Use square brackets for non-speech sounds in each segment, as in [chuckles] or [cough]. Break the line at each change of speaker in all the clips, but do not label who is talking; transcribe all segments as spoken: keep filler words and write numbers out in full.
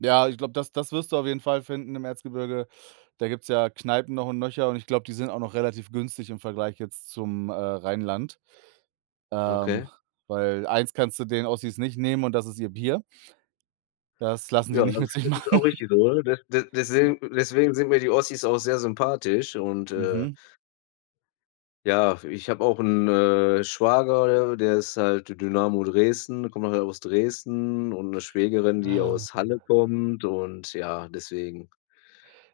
Ja, ich glaube, das das wirst du auf jeden Fall finden im Erzgebirge. Da gibt's ja Kneipen noch und nöcher und ich glaube, die sind auch noch relativ günstig im Vergleich jetzt zum, äh, Rheinland. Ähm,
Okay.
weil eins kannst du denen Ossis nicht nehmen und das ist ihr Bier. Das lassen sie
Ja,
nicht
das
mit sich machen.
ist auch
[chuckles]
richtig so, oder? D d
Ja.
deswegen deswegen sind mir die Ossis auch sehr sympathisch und, äh
Mhm.
Ja, ich habe auch 'n, äh, Schwager, der der ist halt D Dynamo Dresden, kommt halt auch aus Dresden und 'ne Schwägerin, die
Ah,
aus Halle
hm.
kommt und ja, deswegen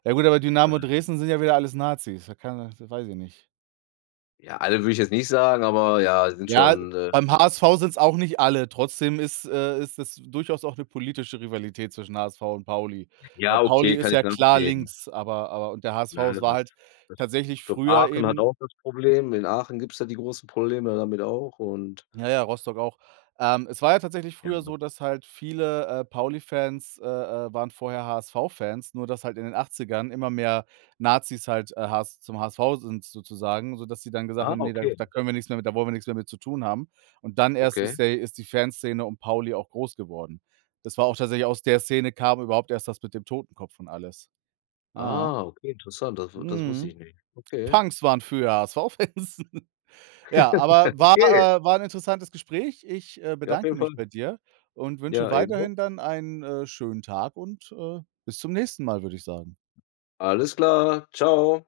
Ja gut, aber
Ähm
Dynamo Dresden sind ja wieder alles Nazis. Da kann er da weiß ich nicht.
Ja, alle würde ich jetzt nicht sagen, aber ja, sind
Ja,
schon, äh
beim HSV sind's auch nicht alle, trotzdem ist äh, ist es durchaus auch 'ne politische Rivalität zwischen HSV und Pauli. Weil
Ja,
Pauli
okay,
ist
kann ich
ja klar
nachvollziehen.
links, aber aber und der HSV
Na ja,
es war
das
halt
das
tatsächlich
ich glaube,
früher
Aachen hat
eben
auch das Problem. In Aachen gibt's da die großen Probleme damit auch und
Ja, ja, Rostock auch. Ähm, es war ja tatsächlich früher
Ja.
so, dass halt viele, äh, Pauli-Fans, äh, äh, waren vorher HSV-Fans, nur dass halt in den Achtzigern immer mehr Nazis halt, äh, HS zum HSV sind sozusagen, sodass sie dann gesagt
Ah,
haben: „Ne, da
okay.
da können wir nix mehr mit da wollen wir nix mehr mit zu tun haben.“ Und dann erst
Okay.
ist der ist die Fanszene um Pauli auch groß geworden. Das war auch tatsächlich aus der Szene kam überhaupt erst das mit dem Totenkopf und alles. Aha.
Ah, okay, interessant, das w das wusste ich
Mhm.
nicht. Okay.
Punks waren früher HSV Fans. [chuckles] Ja,
[laughs]
aber war
Okay.
äh, war 'n interessantes Gespräch. Ich, äh,
Ja, auf
bedanke
jeden Fall.
mich bei dir und wünsche
Ja, ebenso.
weiterhin dann einen, äh, schönen Tag und, äh, bis zum nächsten Mal, würde ich sagen.
Alles klar. Tschau.